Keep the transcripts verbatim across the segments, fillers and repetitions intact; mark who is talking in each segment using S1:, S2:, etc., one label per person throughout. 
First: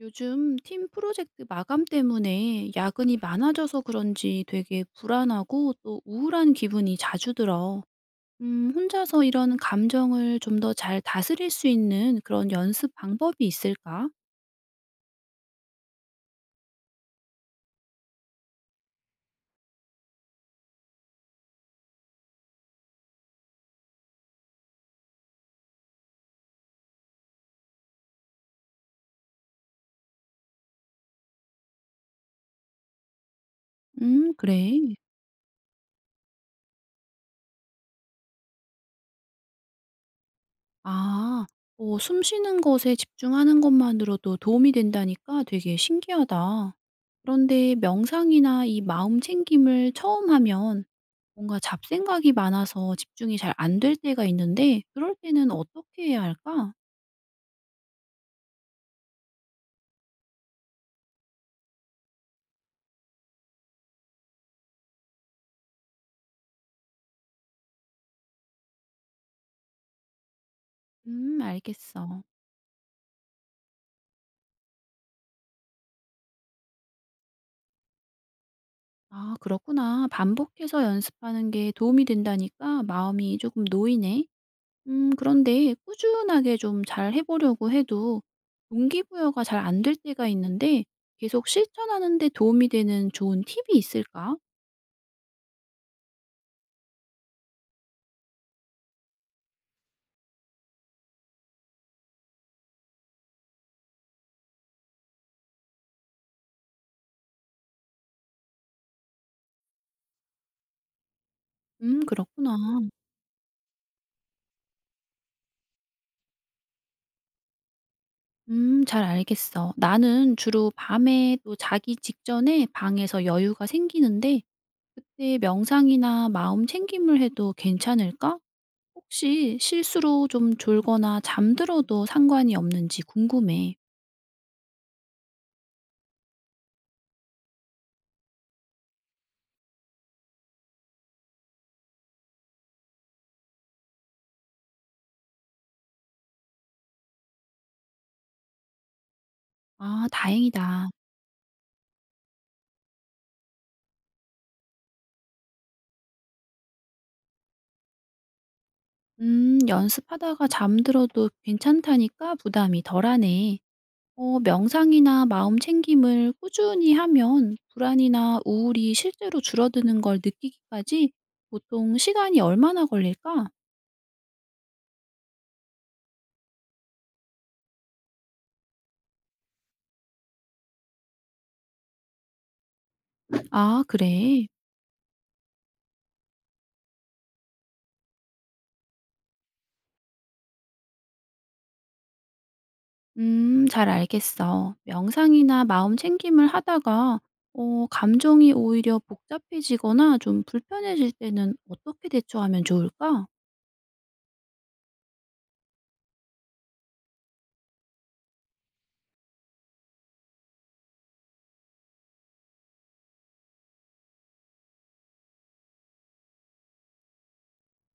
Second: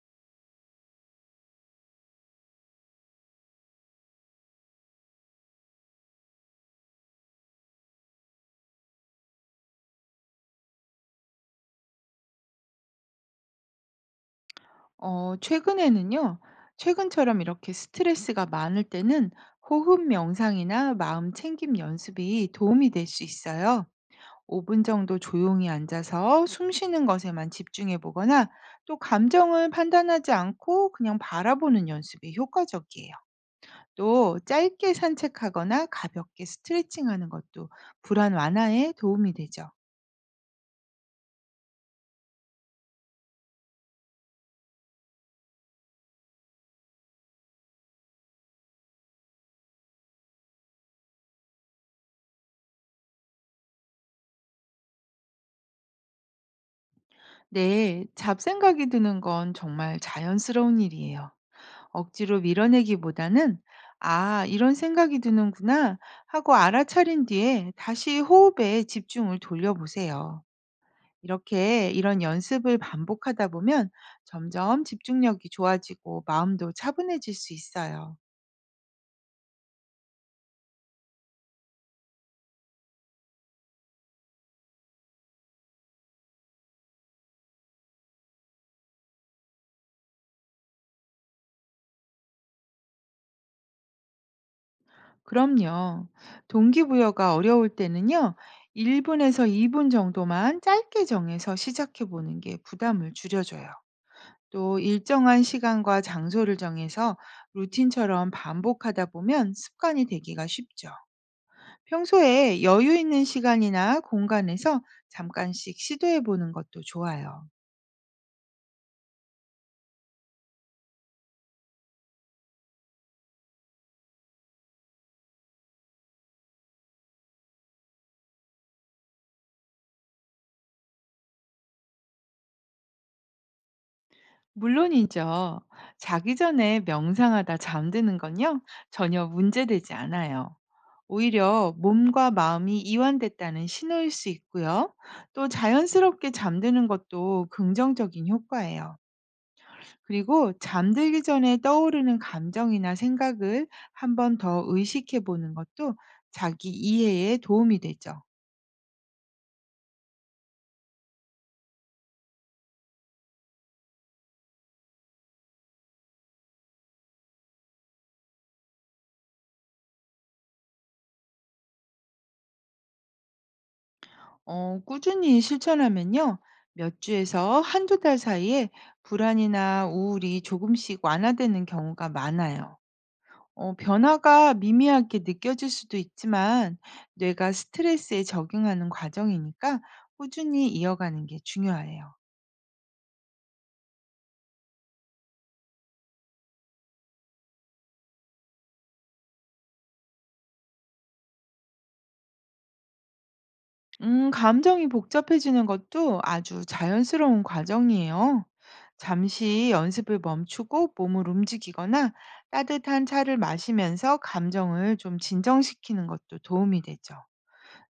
S1: 요즘 팀 프로젝트 마감 때문에 야근이 많아져서 그런지 되게 불안하고 또 우울한 기분이 자주 들어. 음, 혼자서 이런 감정을 좀 더 잘 다스릴 수 있는 그런 연습 방법이 있을까?
S2: 어, 최근에는요, 최근처럼 이렇게 스트레스가 많을 때는 호흡 명상이나 마음 챙김 연습이 도움이 될 수 있어요. 오 분 정도 조용히 앉아서 숨 쉬는 것에만 집중해 보거나 또 감정을 판단하지 않고 그냥 바라보는 연습이 효과적이에요.
S1: 음,
S2: 또
S1: 그래.
S2: 짧게 산책하거나 가볍게 스트레칭하는 것도 불안 완화에 도움이 되죠.
S1: 아, 어, 숨 쉬는 것에 집중하는 것만으로도 도움이 된다니까 되게 신기하다. 그런데 명상이나 이 마음 챙김을 처음 하면 뭔가 잡생각이 많아서 집중이 잘 안 될 때가 있는데 그럴 때는 어떻게 해야 할까?
S2: 네, 잡생각이 드는 건 정말 자연스러운 일이에요. 억지로 밀어내기보다는 '아 이런 생각이 드는구나.' 하고 알아차린 뒤에 다시 호흡에 집중을 돌려보세요.
S1: 음
S2: 이렇게 이런
S1: 알겠어.
S2: 연습을 반복하다 보면 점점 집중력이 좋아지고 마음도 차분해질 수 있어요.
S1: 아 그렇구나. 반복해서 연습하는 게 도움이 된다니까 마음이 조금 놓이네. 음 그런데 꾸준하게 좀 잘 해 보려고 해도 동기부여가 잘 안 될 때가 있는데 계속 실천하는 데 도움이 되는 좋은 팁이 있을까?
S2: 그럼요. 동기부여가 어려울 때는요. 일 분에서 이 분 정도만 짧게 정해서 시작해 보는 게 부담을 줄여줘요. 또 일정한 시간과 장소를 정해서 루틴처럼 반복하다 보면 습관이 되기가 쉽죠.
S1: 음 그렇구나.
S2: 평소에 여유 있는 시간이나 공간에서 잠깐씩 시도해 보는 것도 좋아요.
S1: 음 잘 알겠어. 나는 주로 밤에 또 자기 직전에 방에서 여유가 생기는데 그때 명상이나 마음 챙김을 해도 괜찮을까? 혹시 실수로 좀 졸거나 잠들어도 상관이 없는지 궁금해.
S2: 물론이죠. 자기 전에 명상하다 잠드는 건요, 전혀 문제되지 않아요. 오히려 몸과 마음이 이완됐다는 신호일 수 있고요. 또 자연스럽게 잠드는 것도 긍정적인 효과예요.
S1: 아,
S2: 그리고
S1: 다행이다.
S2: 잠들기 전에 떠오르는 감정이나 생각을 한번 더 의식해 보는 것도 자기 이해에 도움이 되죠.
S1: 음, 연습하다가 잠들어도 괜찮다니까 부담이 덜하네. 어, 명상이나 마음 챙김을 꾸준히 하면 불안이나 우울이 실제로 줄어드는 걸 느끼기까지 보통 시간이 얼마나 걸릴까?
S2: 어, 꾸준히 실천하면요. 몇 주에서 한두 달 사이에 불안이나 우울이 조금씩 완화되는 경우가 많아요. 어,
S1: 아, 그래.
S2: 변화가 미미하게 느껴질 수도 있지만 뇌가 스트레스에 적응하는 과정이니까 꾸준히 이어가는 게 중요해요.
S1: 음, 잘 알겠어. 명상이나 마음 챙김을 하다가, 어, 감정이 오히려 복잡해지거나 좀 불편해질 때는 어떻게 대처하면 좋을까?
S2: 음, 감정이 복잡해지는 것도 아주 자연스러운 과정이에요. 잠시 연습을 멈추고 몸을 움직이거나 따뜻한 차를 마시면서 감정을 좀 진정시키는 것도 도움이 되죠.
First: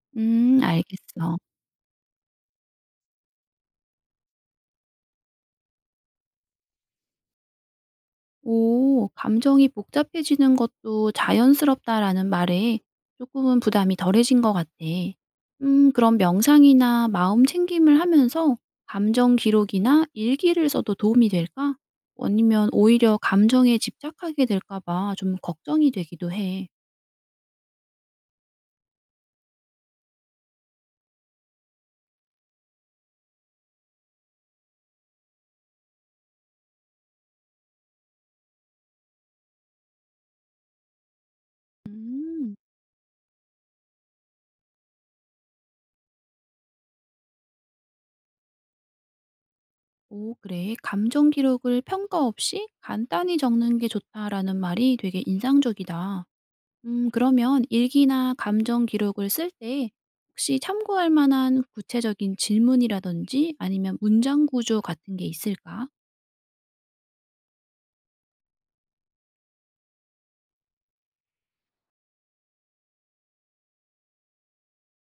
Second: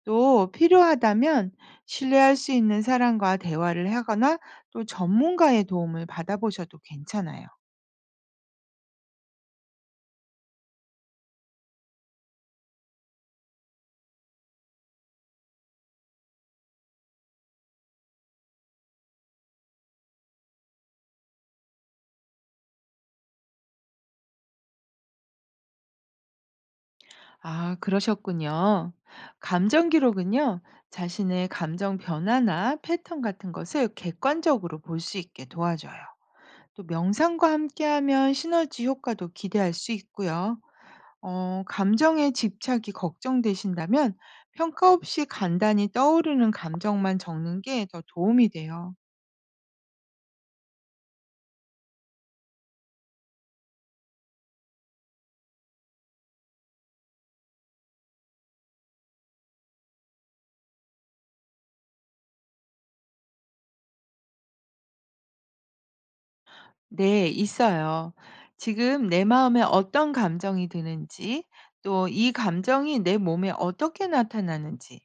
S2: 또
S1: 음, 알겠어.
S2: 필요하다면 신뢰할 수 있는 사람과 대화를 하거나 또 전문가의 도움을 받아보셔도 괜찮아요.
S1: 오, 감정이 복잡해지는 것도 자연스럽다라는 말에 조금은 부담이 덜해진 것 같아. 음, 그럼 명상이나 마음 챙김을 하면서 감정 기록이나 일기를 써도 도움이 될까? 아니면 오히려 감정에 집착하게 될까 봐 좀 걱정이 되기도 해.
S2: 아, 그러셨군요. 감정 기록은요, 자신의 감정 변화나 패턴 같은 것을 객관적으로 볼 수 있게 도와줘요. 또 명상과 함께하면 시너지 효과도 기대할 수 있고요. 어, 감정에
S1: 음,
S2: 집착이 걱정되신다면 평가 없이 간단히 떠오르는 감정만 적는 게 더 도움이 돼요.
S1: 오, 그래. 감정 기록을 평가 없이 간단히 적는 게 좋다라는 말이 되게 인상적이다. 음 그러면 일기나 감정 기록을 쓸 때 혹시 참고할 만한 구체적인 질문이라든지 아니면 문장 구조 같은 게 있을까?
S2: 네, 있어요. 지금 내 마음에 어떤 감정이 드는지, 또 이 감정이 내 몸에 어떻게 나타나는지,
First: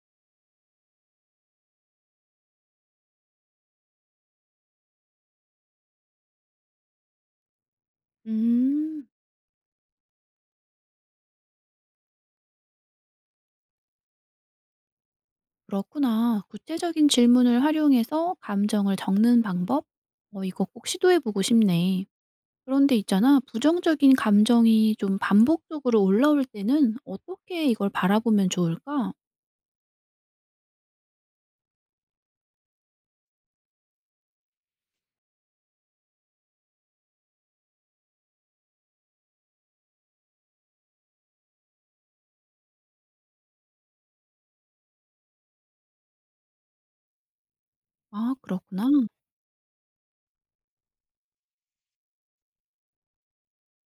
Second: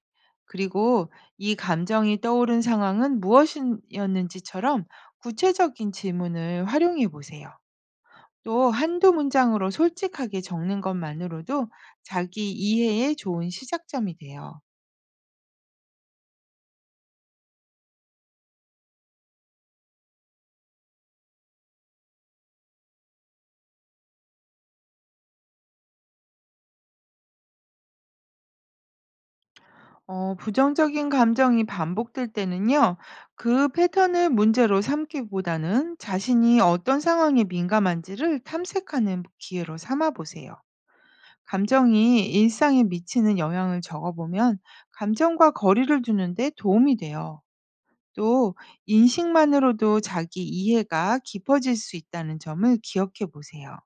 S2: 그리고 이 감정이 떠오른 상황은 무엇이었는지처럼 구체적인 질문을 활용해 보세요. 또
S1: 음.
S2: 한두 문장으로 솔직하게 적는 것만으로도 자기 이해에 좋은 시작점이 돼요.
S1: 그렇구나. 구체적인 질문을 활용해서 감정을 적는 방법? 어, 이거 꼭 시도해 보고 싶네. 그런데 있잖아, 부정적인 감정이 좀 반복적으로 올라올 때는 어떻게 이걸 바라보면 좋을까?
S2: 어 부정적인 감정이 반복될 때는요. 그 패턴을 문제로 삼기보다는 자신이 어떤 상황에 민감한지를 탐색하는 기회로 삼아 보세요. 감정이 일상에 미치는 영향을 적어 보면 감정과 거리를 두는 데 도움이 돼요.
S1: 아,
S2: 또
S1: 그렇구나.
S2: 인식만으로도 자기 이해가 깊어질 수 있다는 점을 기억해 보세요.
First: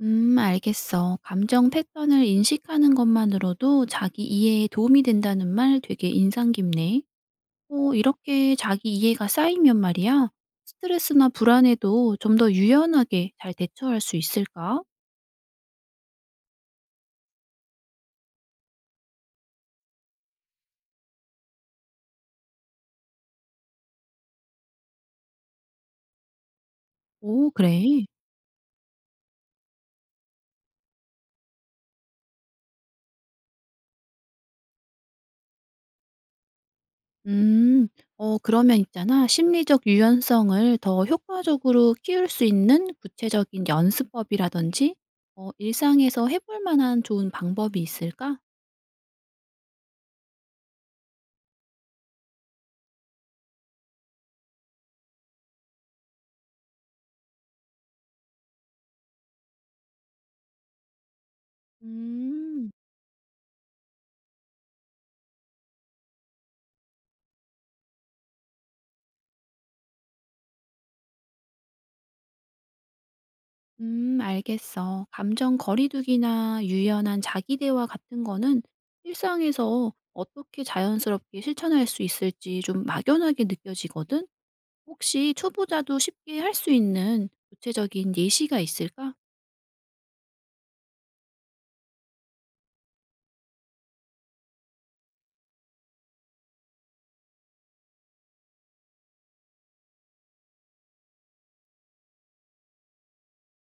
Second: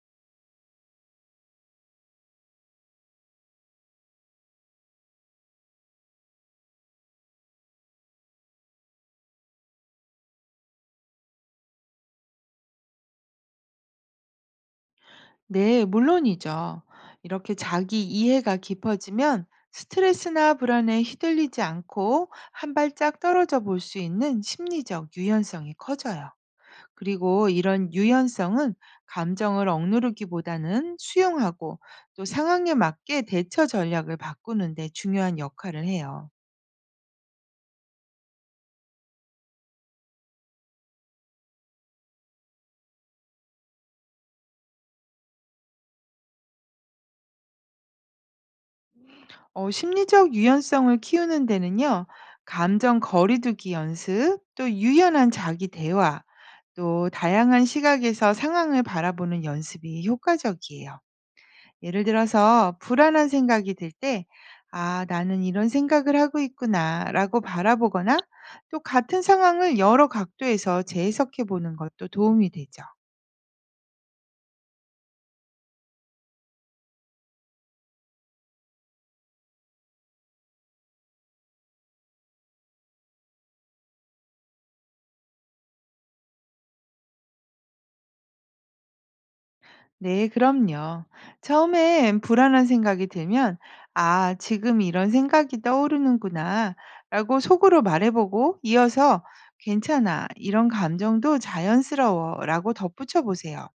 S1: 음, 알겠어. 감정 패턴을 인식하는 것만으로도 자기 이해에 도움이 된다는 말 되게 인상 깊네. 어, 이렇게 자기 이해가 쌓이면 말이야. 스트레스나 불안에도 좀 더 유연하게 잘 대처할 수 있을까?
S2: 네, 물론이죠. 이렇게 자기 이해가 깊어지면 스트레스나 불안에 휘둘리지 않고 한 발짝 떨어져 볼 수 있는 심리적 유연성이 커져요. 그리고
S1: 오,
S2: 이런
S1: 그래.
S2: 유연성은 감정을 억누르기보다는 수용하고 또 상황에 맞게 대처 전략을 바꾸는 데 중요한 역할을 해요.
S1: 음, 어, 그러면 있잖아. 심리적 유연성을 더 효과적으로 키울 수 있는 구체적인 연습법이라든지, 어, 일상에서 해볼 만한 좋은 방법이 있을까?
S2: 어, 심리적 유연성을 키우는 데는요, 감정 거리두기 연습, 또 유연한 자기 대화, 또 다양한 시각에서 상황을 바라보는 연습이 효과적이에요. 예를
S1: 음.
S2: 들어서 불안한 생각이 들 때, 아, 나는 이런 생각을 하고 있구나 라고 바라보거나 또 같은 상황을 여러 각도에서 재해석해 보는 것도 도움이 되죠.
S1: 음, 알겠어. 감정 거리두기나 유연한 자기 대화 같은 거는 일상에서 어떻게 자연스럽게 실천할 수 있을지 좀 막연하게 느껴지거든? 혹시 초보자도 쉽게 할 수 있는 구체적인 예시가 있을까?
S2: 네, 그럼요. 처음엔 불안한 생각이 들면, 아, 지금 이런 생각이 떠오르는구나 라고 속으로 말해보고 이어서 괜찮아, 이런 감정도 자연스러워 라고 덧붙여 보세요.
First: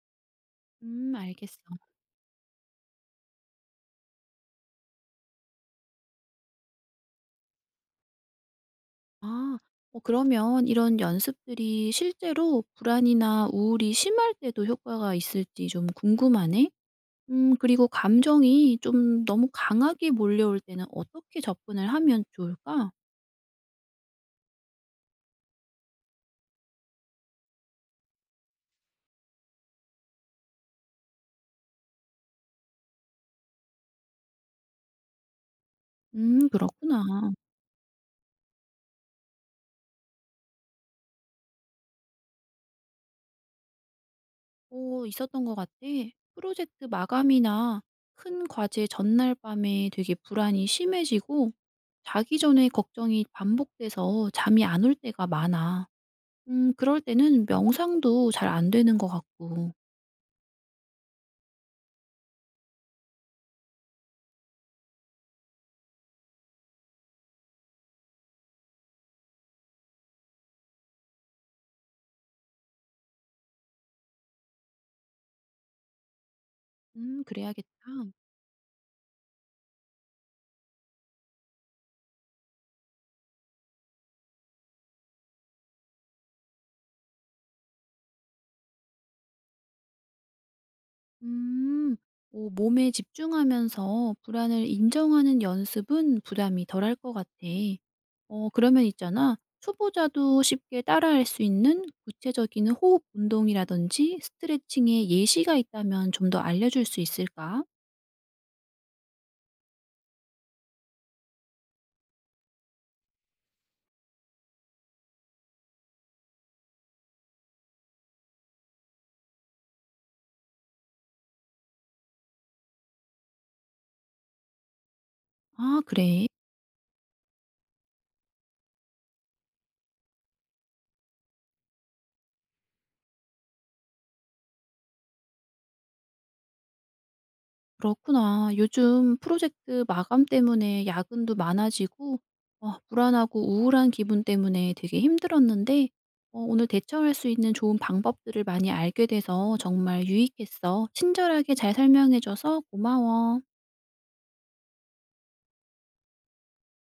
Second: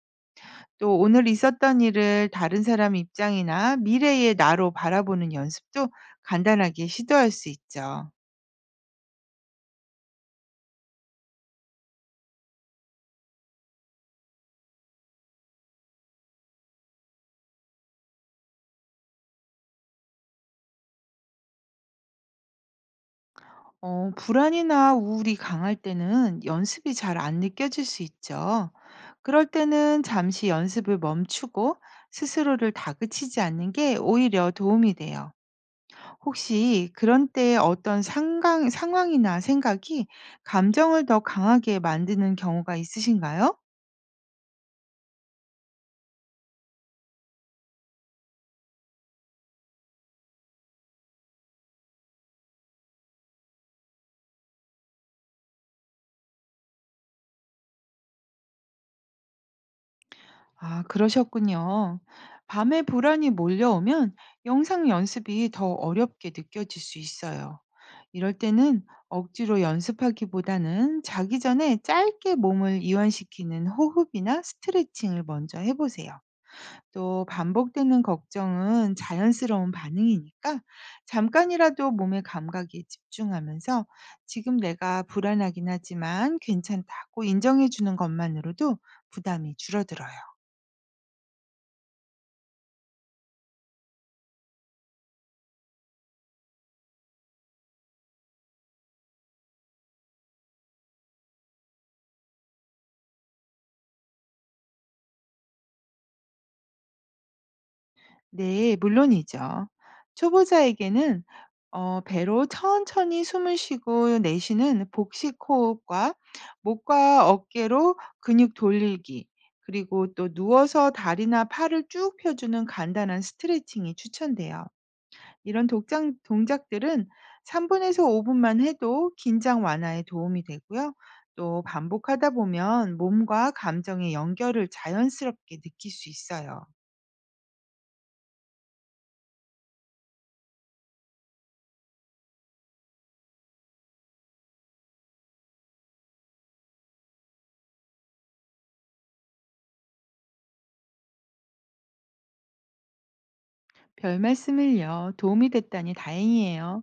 S2: 또
S1: 음,
S2: 오늘
S1: 알겠어.
S2: 있었던 일을 다른 사람 입장이나 미래의 나로 바라보는 연습도 간단하게 시도할 수 있죠.
S1: 아, 어, 그러면 이런 연습들이 실제로 불안이나 우울이 심할 때도 효과가 있을지 좀 궁금하네? 음, 그리고 감정이 좀 너무 강하게 몰려올 때는 어떻게 접근을 하면 좋을까?
S2: 어, 불안이나 우울이 강할 때는 연습이 잘 안 느껴질 수 있죠. 그럴 때는 잠시 연습을 멈추고 스스로를 다그치지 않는 게 오히려 도움이 돼요.
S1: 음
S2: 혹시
S1: 그렇구나.
S2: 그런 때 어떤 상황, 상황이나 생각이 감정을 더 강하게 만드는 경우가 있으신가요?
S1: 오 있었던 것 같아. 프로젝트 마감이나 큰 과제 전날 밤에 되게 불안이 심해지고 자기 전에 걱정이 반복돼서 잠이 안 올 때가 많아. 음 그럴 때는 명상도 잘 안 되는 것 같고.
S2: 아, 그러셨군요. 밤에 불안이 몰려오면 영상 연습이 더 어렵게 느껴질 수 있어요. 이럴 때는 억지로 연습하기보다는 자기 전에 짧게 몸을 이완시키는 호흡이나 스트레칭을 먼저 해보세요.
S1: 음
S2: 또
S1: 그래야겠다.
S2: 반복되는 걱정은 자연스러운 반응이니까 잠깐이라도 몸의 감각에 집중하면서 지금 내가 불안하긴 하지만 괜찮다고 인정해주는 것만으로도 부담이 줄어들어요.
S1: 음. 오 몸에 집중하면서 불안을 인정하는 연습은 부담이 덜할 것 같아. 어 그러면 있잖아. 초보자도 쉽게 따라할 수 있는 구체적인 호흡 운동이라든지 스트레칭의 예시가 있다면 좀 더 알려줄 수 있을까?
S2: 네, 물론이죠. 초보자에게는 어, 배로 천천히 숨을 쉬고 내쉬는 복식 호흡과 목과 어깨로 근육 돌리기, 그리고 또 누워서 다리나 팔을 쭉 펴주는 간단한 스트레칭이 추천돼요. 이런
S1: 아
S2: 독장,
S1: 그래.
S2: 동작들은 삼 분에서 오 분만 해도 긴장 완화에 도움이 되고요. 또 반복하다 보면 몸과 감정의 연결을 자연스럽게 느낄 수 있어요.
S1: 그렇구나. 요즘 프로젝트 마감 때문에 야근도 많아지고 어, 불안하고 우울한 기분 때문에 되게 힘들었는데 어, 오늘 대처할 수 있는 좋은 방법들을 많이 알게 돼서 정말 유익했어. 친절하게 잘 설명해줘서 고마워.
S2: 별 말씀을요. 도움이 됐다니 다행이에요.